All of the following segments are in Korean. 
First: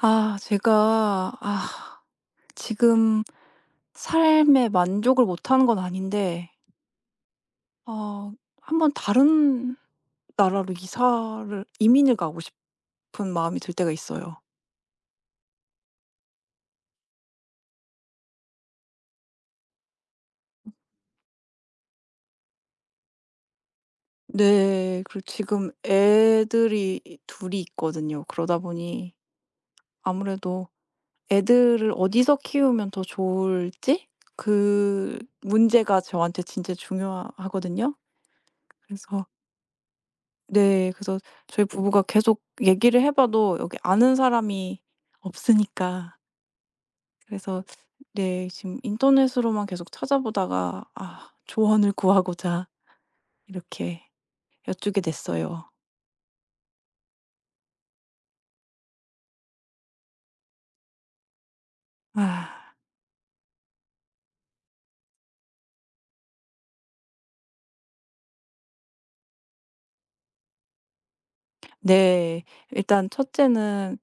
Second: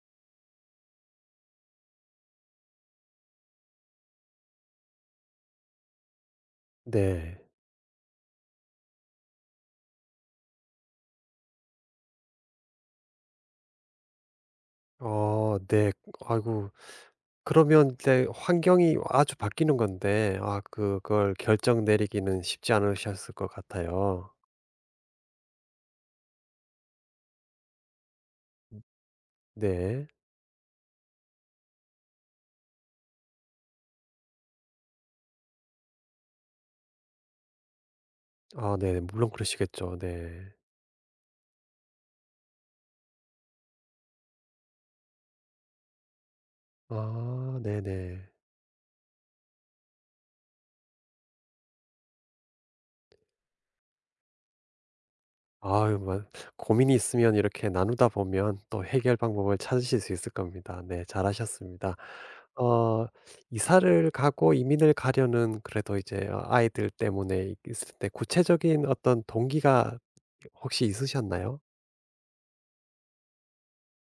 제가 지금 삶에 만족을 못하는 건 아닌데 네. 어 한번 다른 나라로 이사를 이민을 가고 싶은 마음이 들 때가 있어요. 네. 아이고 그러면 이제 환경이 아주 바뀌는 건데 그걸 결정 내리기는 쉽지 않으셨을 것 같아요. 네. 그리고 지금 애들이 둘이 있거든요. 그러다 보니 네. 아무래도 애들을 어디서 키우면 더 좋을지 그 문제가 저한테 진짜 중요하거든요. 아 네. 그래서. 물론 그러시겠죠. 네. 네. 그래서 저희 부부가 계속 얘기를 해 봐도 여기 아는 사람이 없으니까. 아 그래서 네네. 네, 지금 인터넷으로만 계속 찾아보다가 조언을 구하고자 이렇게 여쭈게 됐어요. 아유 뭐 고민이 있으면 이렇게 나누다 보면 또 해결 방법을 찾으실 수 있을 겁니다. 네. 잘하셨습니다. 아, 어 이사를 가고 이민을 가려는 그래도 이제 아이들 때문에 있을 때 구체적인 어떤 동기가 혹시 있으셨나요? 네. 일단 첫째는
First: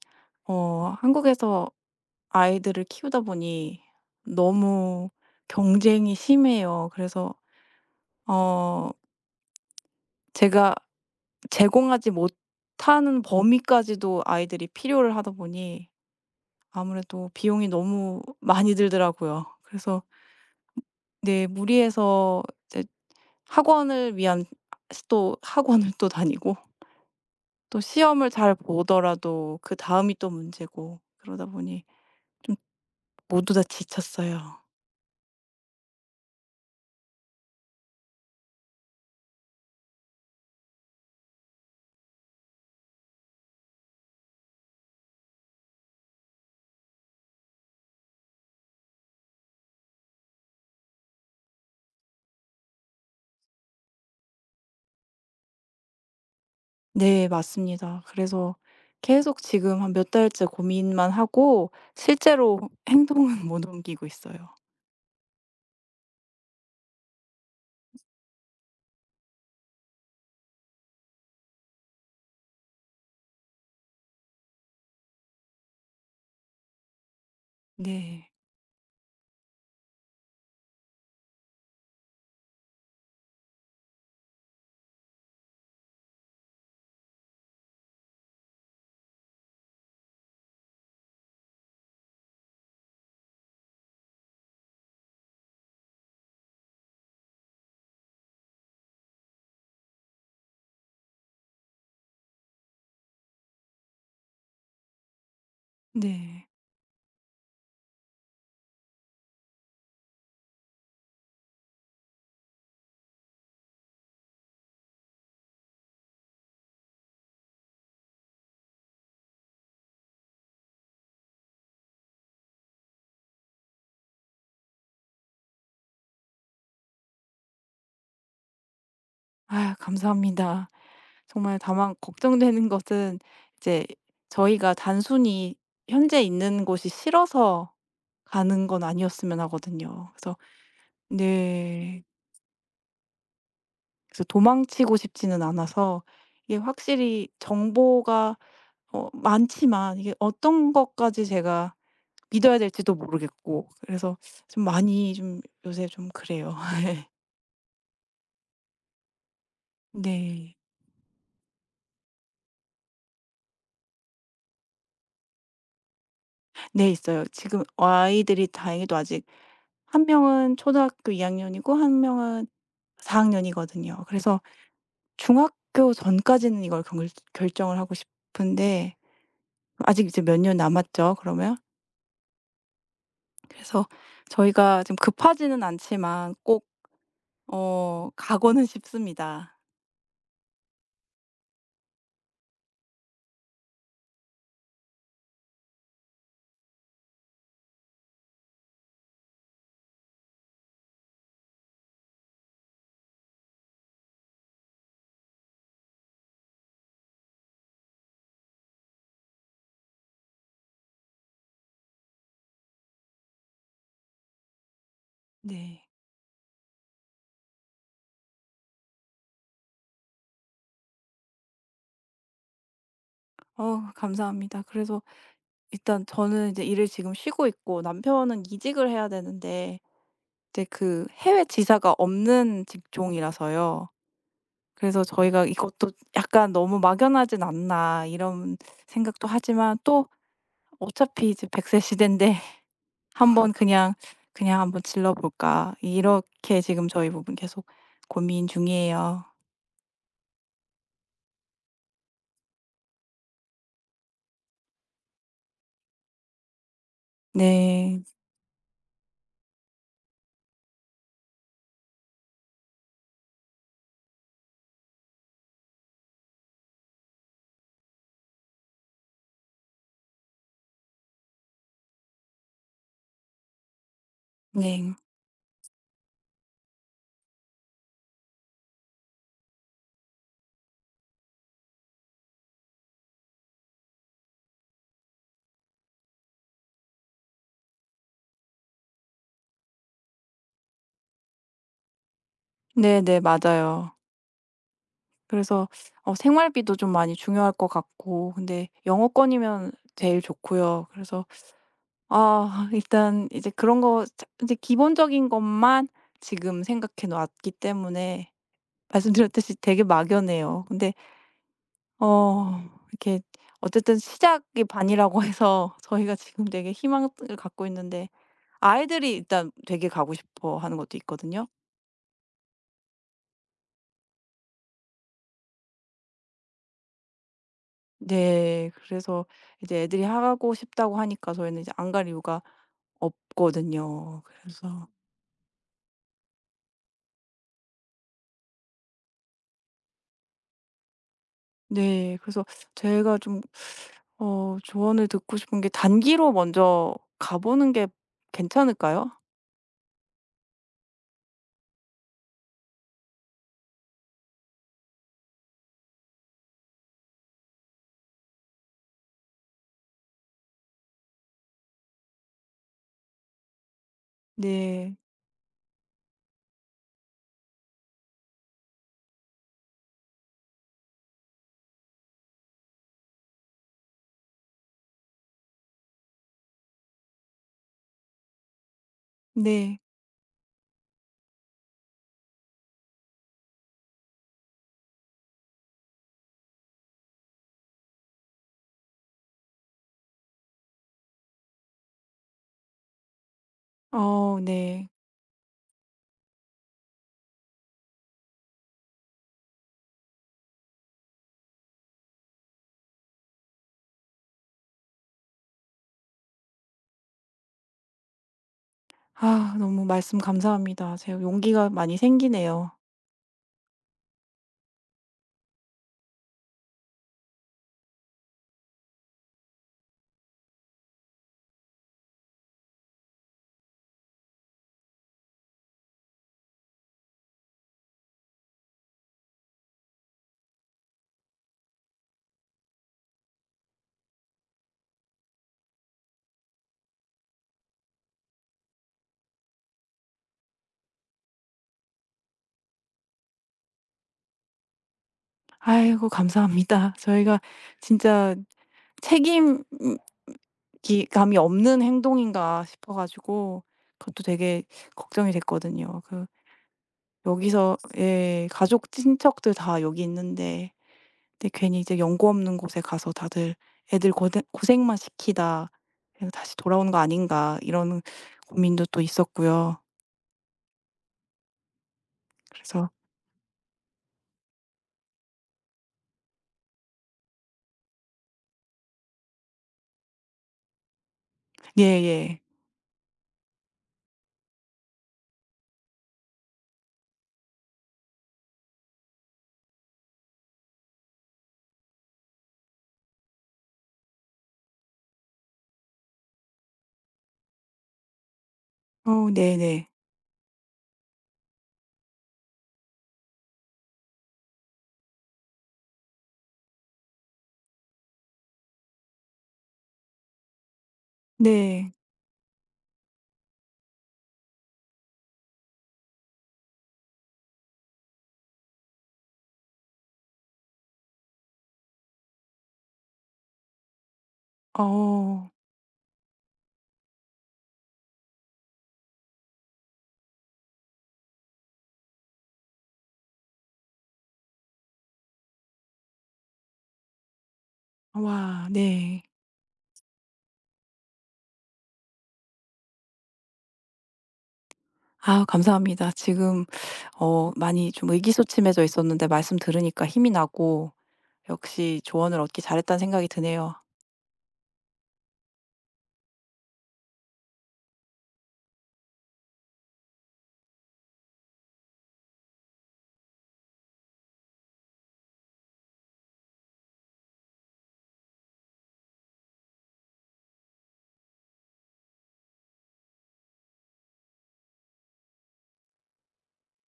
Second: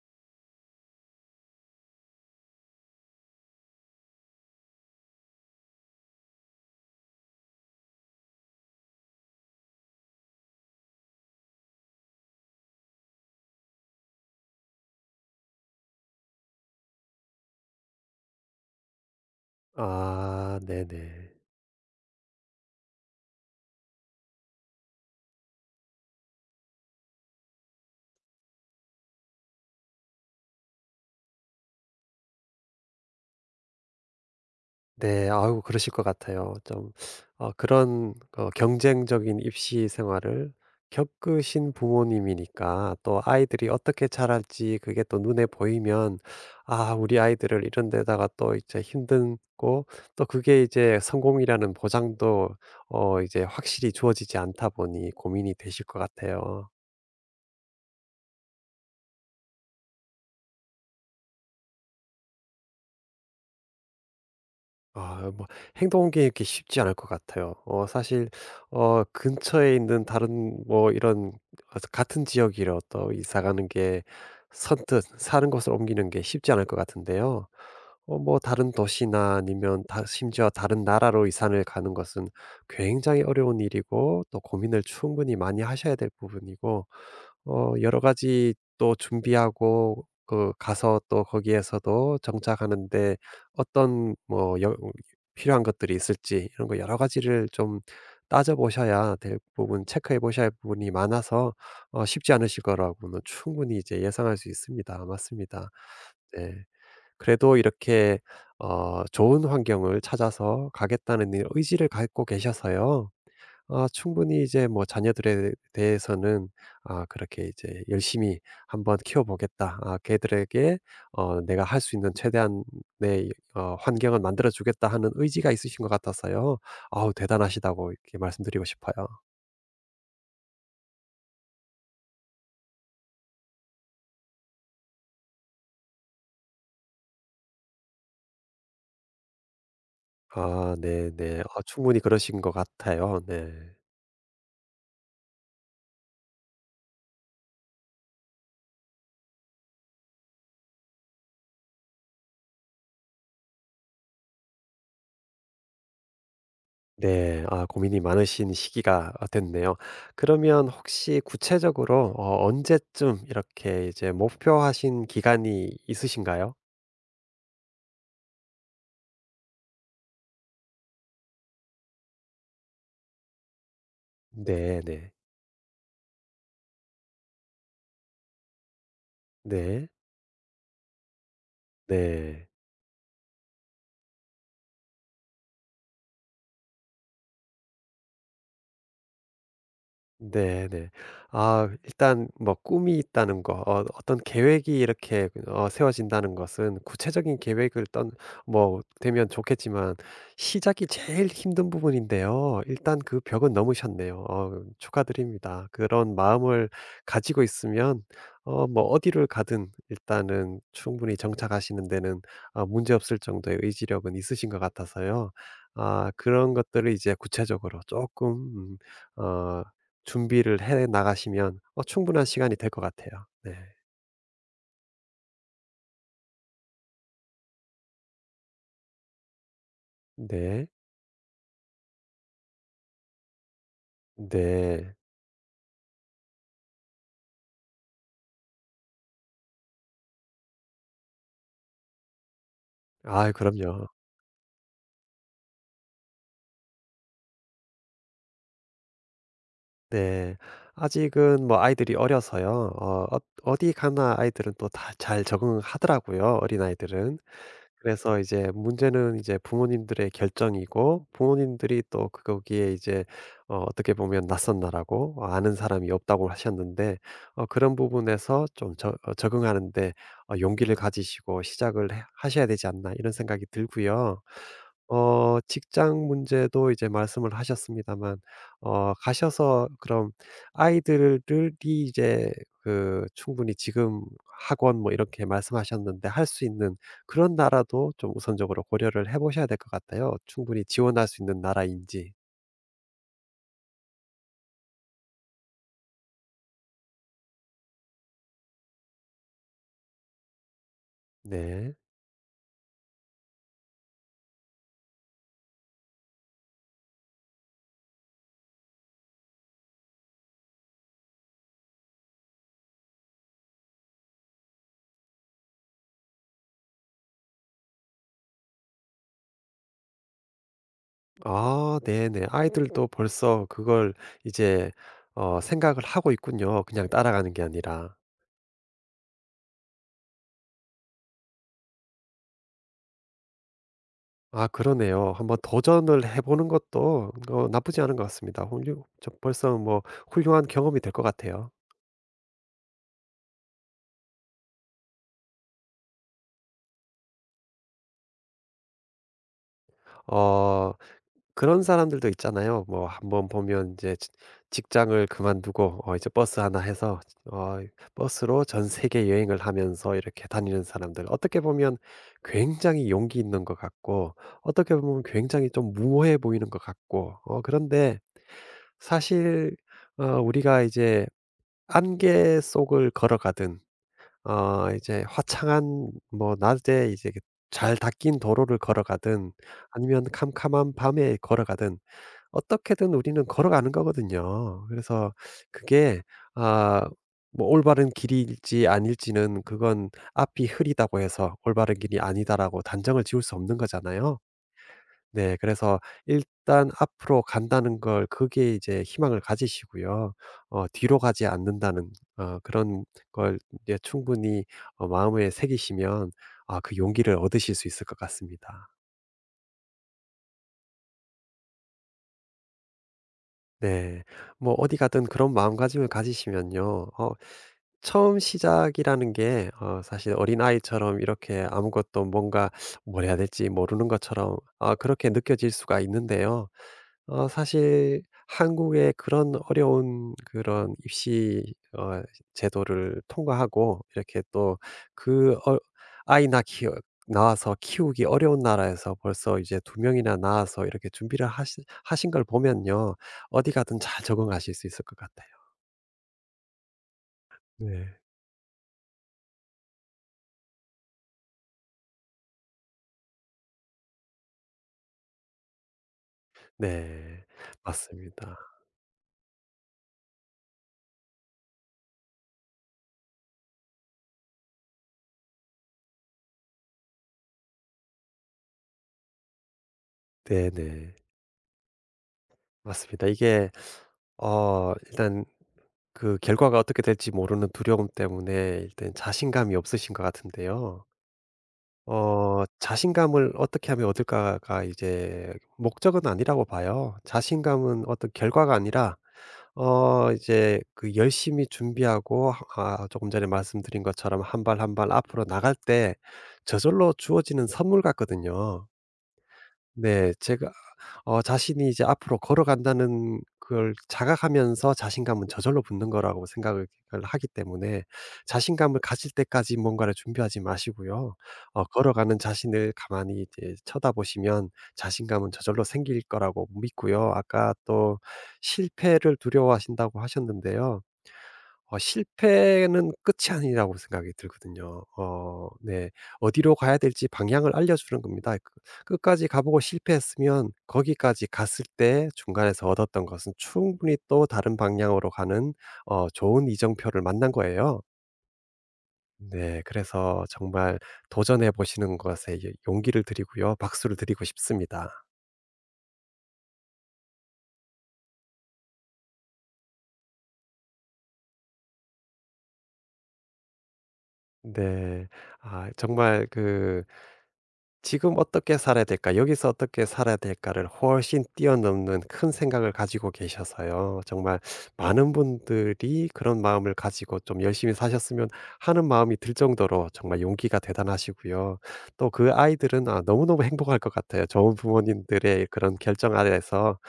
한국에서 아이들을 키우다 보니 너무 경쟁이 심해요. 그래서 어 제가 제공하지 못하는 범위까지도 아이들이 필요를 하다 보니 아무래도 비용이 너무 많이 들더라고요. 그래서 아 네네. 네, 무리해서 이제 학원을 위한 또 학원을 또 다니고 또 시험을 잘 보더라도 그다음이 또 문제고 그러다 보니 좀 모두 다 지쳤어요. 네. 아우 그러실 것 같아요. 좀 그런 경쟁적인 입시 생활을 겪으신 부모님이니까 또 아이들이 어떻게 자랄지 그게 또 눈에 보이면 '아 우리 아이들을 이런 데다가 또 이제 힘든 고 또 그게 이제 성공이라는 보장도 이제 확실히 주어지지 않다 보니 고민이 되실 것 같아요. 네, 맞습니다. 그래서 계속 지금 한 몇 달째 고민만 하고 실제로 행동은 못 옮기고 있어요. 아 뭐 행동 옮기기 이렇게 쉽지 않을 것 같아요. 사실 근처에 있는 다른 뭐 이런 같은 지역이라도 이사 가는 게 선뜻 사는 곳을 옮기는 게 쉽지 않을 것 같은데요. 네. 뭐 다른 도시나 아니면 다 심지어 다른 나라로 이사를 가는 것은 굉장히 어려운 일이고 또 고민을 충분히 많이 하셔야 될 부분이고 여러 가지 또 준비하고 그 가서 또 거기에서도 정착하는데 어떤 뭐 여 필요한 것들이 있을지 이런 거 여러 가지를 좀 따져 보셔야 될 부분 체크해 보셔야 할 부분이 많아서 쉽지 않으실 거라고는 충분히 이제 예상할 수 있습니다. 맞습니다. 네. 네. 그래도 이렇게 좋은 환경을 찾아서 가겠다는 이 의지를 갖고 계셔서요. 아 충분히 이제 뭐 자녀들에 대해서는 그렇게 이제 '열심히 한번 키워 보겠다. 아 걔들에게 내가 할 수 있는 최대한의 환경을 만들어 주겠다.' 하는 의지가 있으신 것 같아서요. 아우 대단하시다고 이렇게 말씀드리고 싶어요. 아, 감사합니다. 정말 다만 걱정되는 것은 이제 저희가 단순히 현재 있는 곳이 싫어서 가는 건 아니었으면 하거든요. 그래서. 아 네네. 아 충분히 네. 그러신 것 같아요. 네. 그래서 도망치고 싶지는 않아서 이게 확실히 정보가 많지만 이게 어떤 것까지 제가 믿어야 될지도 모르겠고, 그래서 좀 많이 좀 요새 좀 그래요. 네. 아 고민이 많으신 시기가 아 됐네요. 네. 그러면 혹시 구체적으로 언제쯤 이렇게 이제 목표하신 기간이 있으신가요? 네, 있어요. 지금 아이들이 다행히도 아직 한 명은 초등학교 2 학년이고 한 명은 4 학년이거든요. 그래서 네 네. 중학교 전까지는 이걸 결정을 하고 싶은데, 네. 아직 이제 몇 년 남았죠 그러면. 네. 그래서 저희가 좀 급하지는 않지만 꼭 가고는 싶습니다. 네네. 아 일단 뭐 꿈이 있다는 거 어떤 계획이 이렇게 세워진다는 것은 구체적인 계획을 떤 뭐 되면 좋겠지만 시작이 제일 힘든 부분인데요. 일단 그 벽은 넘으셨네요. 축하드립니다. 그런 마음을 가지고 있으면 뭐 어디를 가든 일단은 충분히 정착하시는 데는 문제없을 정도의 의지력은 있으신 것 같아서요. 네. 아 그런 것들을 이제 구체적으로 조금 어 준비를 해 나가시면 충분한 시간이 될 것 같아요. 네. 감사합니다. 그래서 일단 저는 이제 일을 지금 쉬고 있고 남편은 이직을 해야 되는데 이제 네. 그 해외 지사가 없는 직종이라서요. 네. 그래서 저희가 이것도 약간 '너무 막연하진 않나.' 이런 생각도 하지만 또 어차피 이제 100세 시대인데 아 '한번 그럼요. 그냥, 그냥 한번 질러 볼까.' 이렇게 지금 저희 부분 계속 고민 중이에요. 네. 아직은 뭐 아이들이 어려서요. 어디 가나 아이들은 또 다 잘 적응하더라고요, 어린아이들은. 네. 그래서 이제 문제는 이제 부모님들의 결정이고 부모님들이 또 그 거기에 이제 어떻게 보면 낯선 나라고 아는 사람이 없다고 하셨는데 그런 부분에서 좀 적응하는 데 용기를 가지시고 시작을 해 하셔야 되지 않나 이런 생각이 들고요. 네. 직장 문제도 이제 말씀을 하셨습니다만 가셔서 그럼 아이들을 이제 그 충분히 지금 학원 뭐 이렇게 말씀하셨는데 할 수 있는 그런 나라도 좀 우선적으로 고려를 해 보셔야 될 것 같아요. 충분히 지원할 수 있는 나라인지. 네네. 맞아요. 그래서 생활비도 좀 많이 중요할 것 같고, 근데 영어권이면 제일 좋고요. 그래서 네. 일단 이제 그런 거 자, 이제 기본적인 것만 지금 생각해 놨기 때문에 말씀드렸듯이 되게 막연해요. 근데 어 이렇게 어쨌든 시작이 반이라고 해서 저희가 지금 되게 희망을 갖고 있는데, 아이들이 일단 되게 가고 싶어 하는 것도 있거든요. 아 네네. 아이들도 벌써 그걸 이제 생각을 하고 있군요, 그냥 따라가는 게 아니라. 네. 그래서 이제 애들이 하고 싶다고 하니까 저희는 이제 안 갈 이유가 없거든요. 아 그래서. 그러네요. 한번 도전을 해 보는 것도 나쁘지 않은 것 같습니다. 훌륭 저 벌써 뭐 훌륭한 경험이 될 것 같아요. 네. 그래서 제가 좀 조언을 듣고 싶은 게, 단기로 먼저 가 보는 게 괜찮을까요? 어 그런 사람들도 있잖아요. 뭐 한번 보면 이제 지 직장을 그만두고 이제 버스 하나 해서 어 버스로 전 세계 여행을 하면서 이렇게 다니는 사람들. 어떻게 보면 굉장히 용기 있는 것 같고 어떻게 네. 보면 굉장히 좀 무모해 보이는 것 같고 그런데 사실 우리가 이제 안개 속을 걸어가든 이제 화창한 뭐 낮에 이제 그 잘 닦인 도로를 걸어가든 네. 아니면 캄캄한 밤에 걸어가든 어떻게든 우리는 걸어가는 거거든요. 그래서 그게 아 뭐 올바른 길일지 아닐지는 그건 앞이 흐리다고 해서 '올바른 길이 아니다.'라고 단정을 지을 수 없는 거잖아요. 어, 네. 네 그래서 일단 앞으로 간다는 걸 그게 이제 희망을 가지시고요. 뒤로 가지 않는다는 그런 걸 이제 충분히 마음에 새기시면 그 용기를 얻으실 수 있을 것 같습니다. 아, 너무 말씀 감사합니다. 제가 용기가 많이 생기네요. 네. 뭐 어디 가든 그런 마음가짐을 가지시면요. 처음 시작이라는 게 사실 어린아이처럼 이렇게 아무것도 뭔가 뭘 해야 될지 모르는 것처럼 아 그렇게 느껴질 수가 있는데요. 사실 한국의 그런 어려운 그런 입시 어 제도를 통과하고 이렇게 또 그 어 아이 낳기 나와서 키우기 어려운 나라에서 벌써 이제 두 명이나 낳아서 이렇게 준비를 하시 하신 걸 보면요. 어디 가든 잘 적응하실 수 있을 것 같아요. 아이고, 감사합니다. 저희가 네. 진짜 책임 감이 없는 행동인가 싶어 가지고 그것도 되게 걱정이 됐거든요. 그, 네. 여기서 맞습니다. 예 가족 친척들 다 여기 있는데 근데 괜히 이제 연고 없는 곳에 가서 다들 '애들 고생 고생만 시키다. 그래서 다시 돌아오는 거 아닌가.' 이런 고민도 또 있었고요. 네네. 그래서. 맞습니다. 이게 일단 그 결과가 어떻게 될지 모르는 두려움 때문에 일단 자신감이 없으신 것 같은데요. 예예. 자신감을 어떻게 하면 얻을까가 이제 목적은 아니라고 봐요. 자신감은 어떤 결과가 아니라 이제 그 열심히 준비하고 하 아 조금 전에 말씀드린 것처럼 한 발 한 발 앞으로 나갈 때 저절로 주어지는 선물 같거든요. 네네. 네. 네. 제가 자신이 이제 앞으로 걸어간다는 걸 자각하면서 자신감은 저절로 붙는 거라고 생각을 하기 때문에 자신감을 가질 때까지 뭔가를 준비하지 마시고요. 네. 네. 걸어가는 자신을 가만히 이제 쳐다보시면 자신감은 저절로 생길 거라고 믿고요. 아까 또 실패를 두려워하신다고 하셨는데요. 실패는 끝이 아니라고 생각이 들거든요. 어. 네. 어디로 가야 될지 방향을 알려주는 겁니다. 그 끝까지 가 보고 실패했으면 거기까지 갔을 때 중간에서 얻었던 것은 충분히 또 다른 방향으로 가는 좋은 이정표를 만난 거예요. 와, 네. 네. 그래서 정말 도전해 보시는 것에 이제 용기를 드리고요. 박수를 드리고 싶습니다. 아, 감사합니다. 지금 많이 좀 의기소침해져 있었는데 말씀 들으니까 힘이 나고, 역시 조언을 얻기 잘했다는 생각이 드네요. 네. 아 정말 그 '지금 어떻게 살아야 될까? 여기서 어떻게 살아야 될까?'를 훨씬 뛰어넘는 큰 생각을 가지고 계셔서요. 정말 많은 분들이 그런 마음을 가지고 좀 열심히 사셨으면 하는 마음이 들 정도로 정말 용기가 대단하시고요. 또 그 아이들은 너무너무 행복할 것 같아요. 좋은 부모님들의 그런 결정 아래에서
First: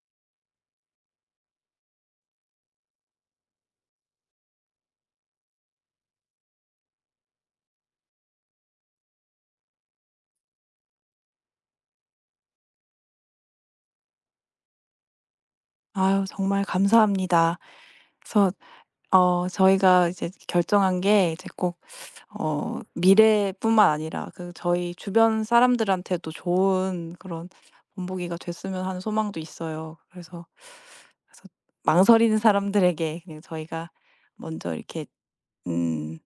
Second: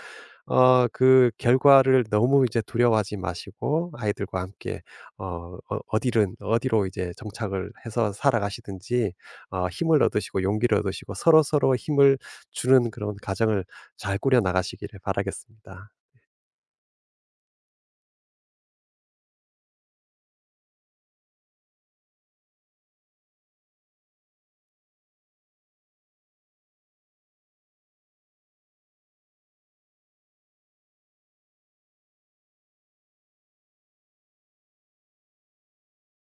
그 결과를 너무 이제 두려워하지 마시고 아이들과 함께 어디든 어디로 이제 정착을 해서 살아가시든지 힘을 얻으시고 용기를 얻으시고 서로서로 힘을 주는 그런 가정을 잘 꾸려 나가시기를 바라겠습니다. 아유, 정말 감사합니다. 그래서 저희가 이제 결정한 게, 이제 꼭 미래뿐만 아니라 그 저희 주변 사람들한테도 좋은 그런 본보기가 됐으면 하는 소망도 있어요. 그래서 망설이는 사람들에게 그냥 저희가 먼저 이렇게 음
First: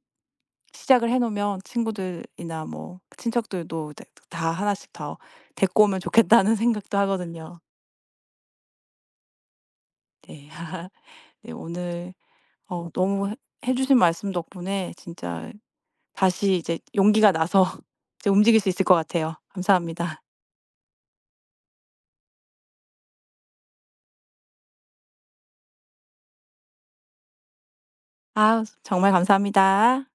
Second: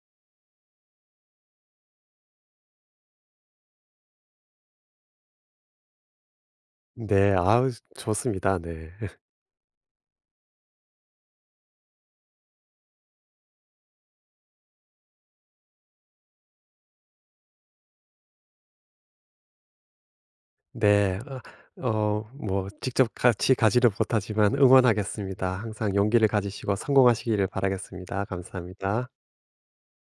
시작을 해 놓으면, 친구들이나 뭐 친척들도 이제 다 하나씩 더 데리고 오면 좋겠다는 생각도 네. 하거든요. 아우 좋습니다. 네. 네. 네, 오늘 너무 해 주신 말씀 덕분에 진짜 다시 이제 용기가 나서 이제 움직일 수 있을 것 같아요. 감사합니다. 네. 뭐 직접 같이 가지를 못하지만 응원하겠습니다. 항상 용기를 가지시고 성공하시기를 바라겠습니다. 아우, 감사합니다. 정말 감사합니다.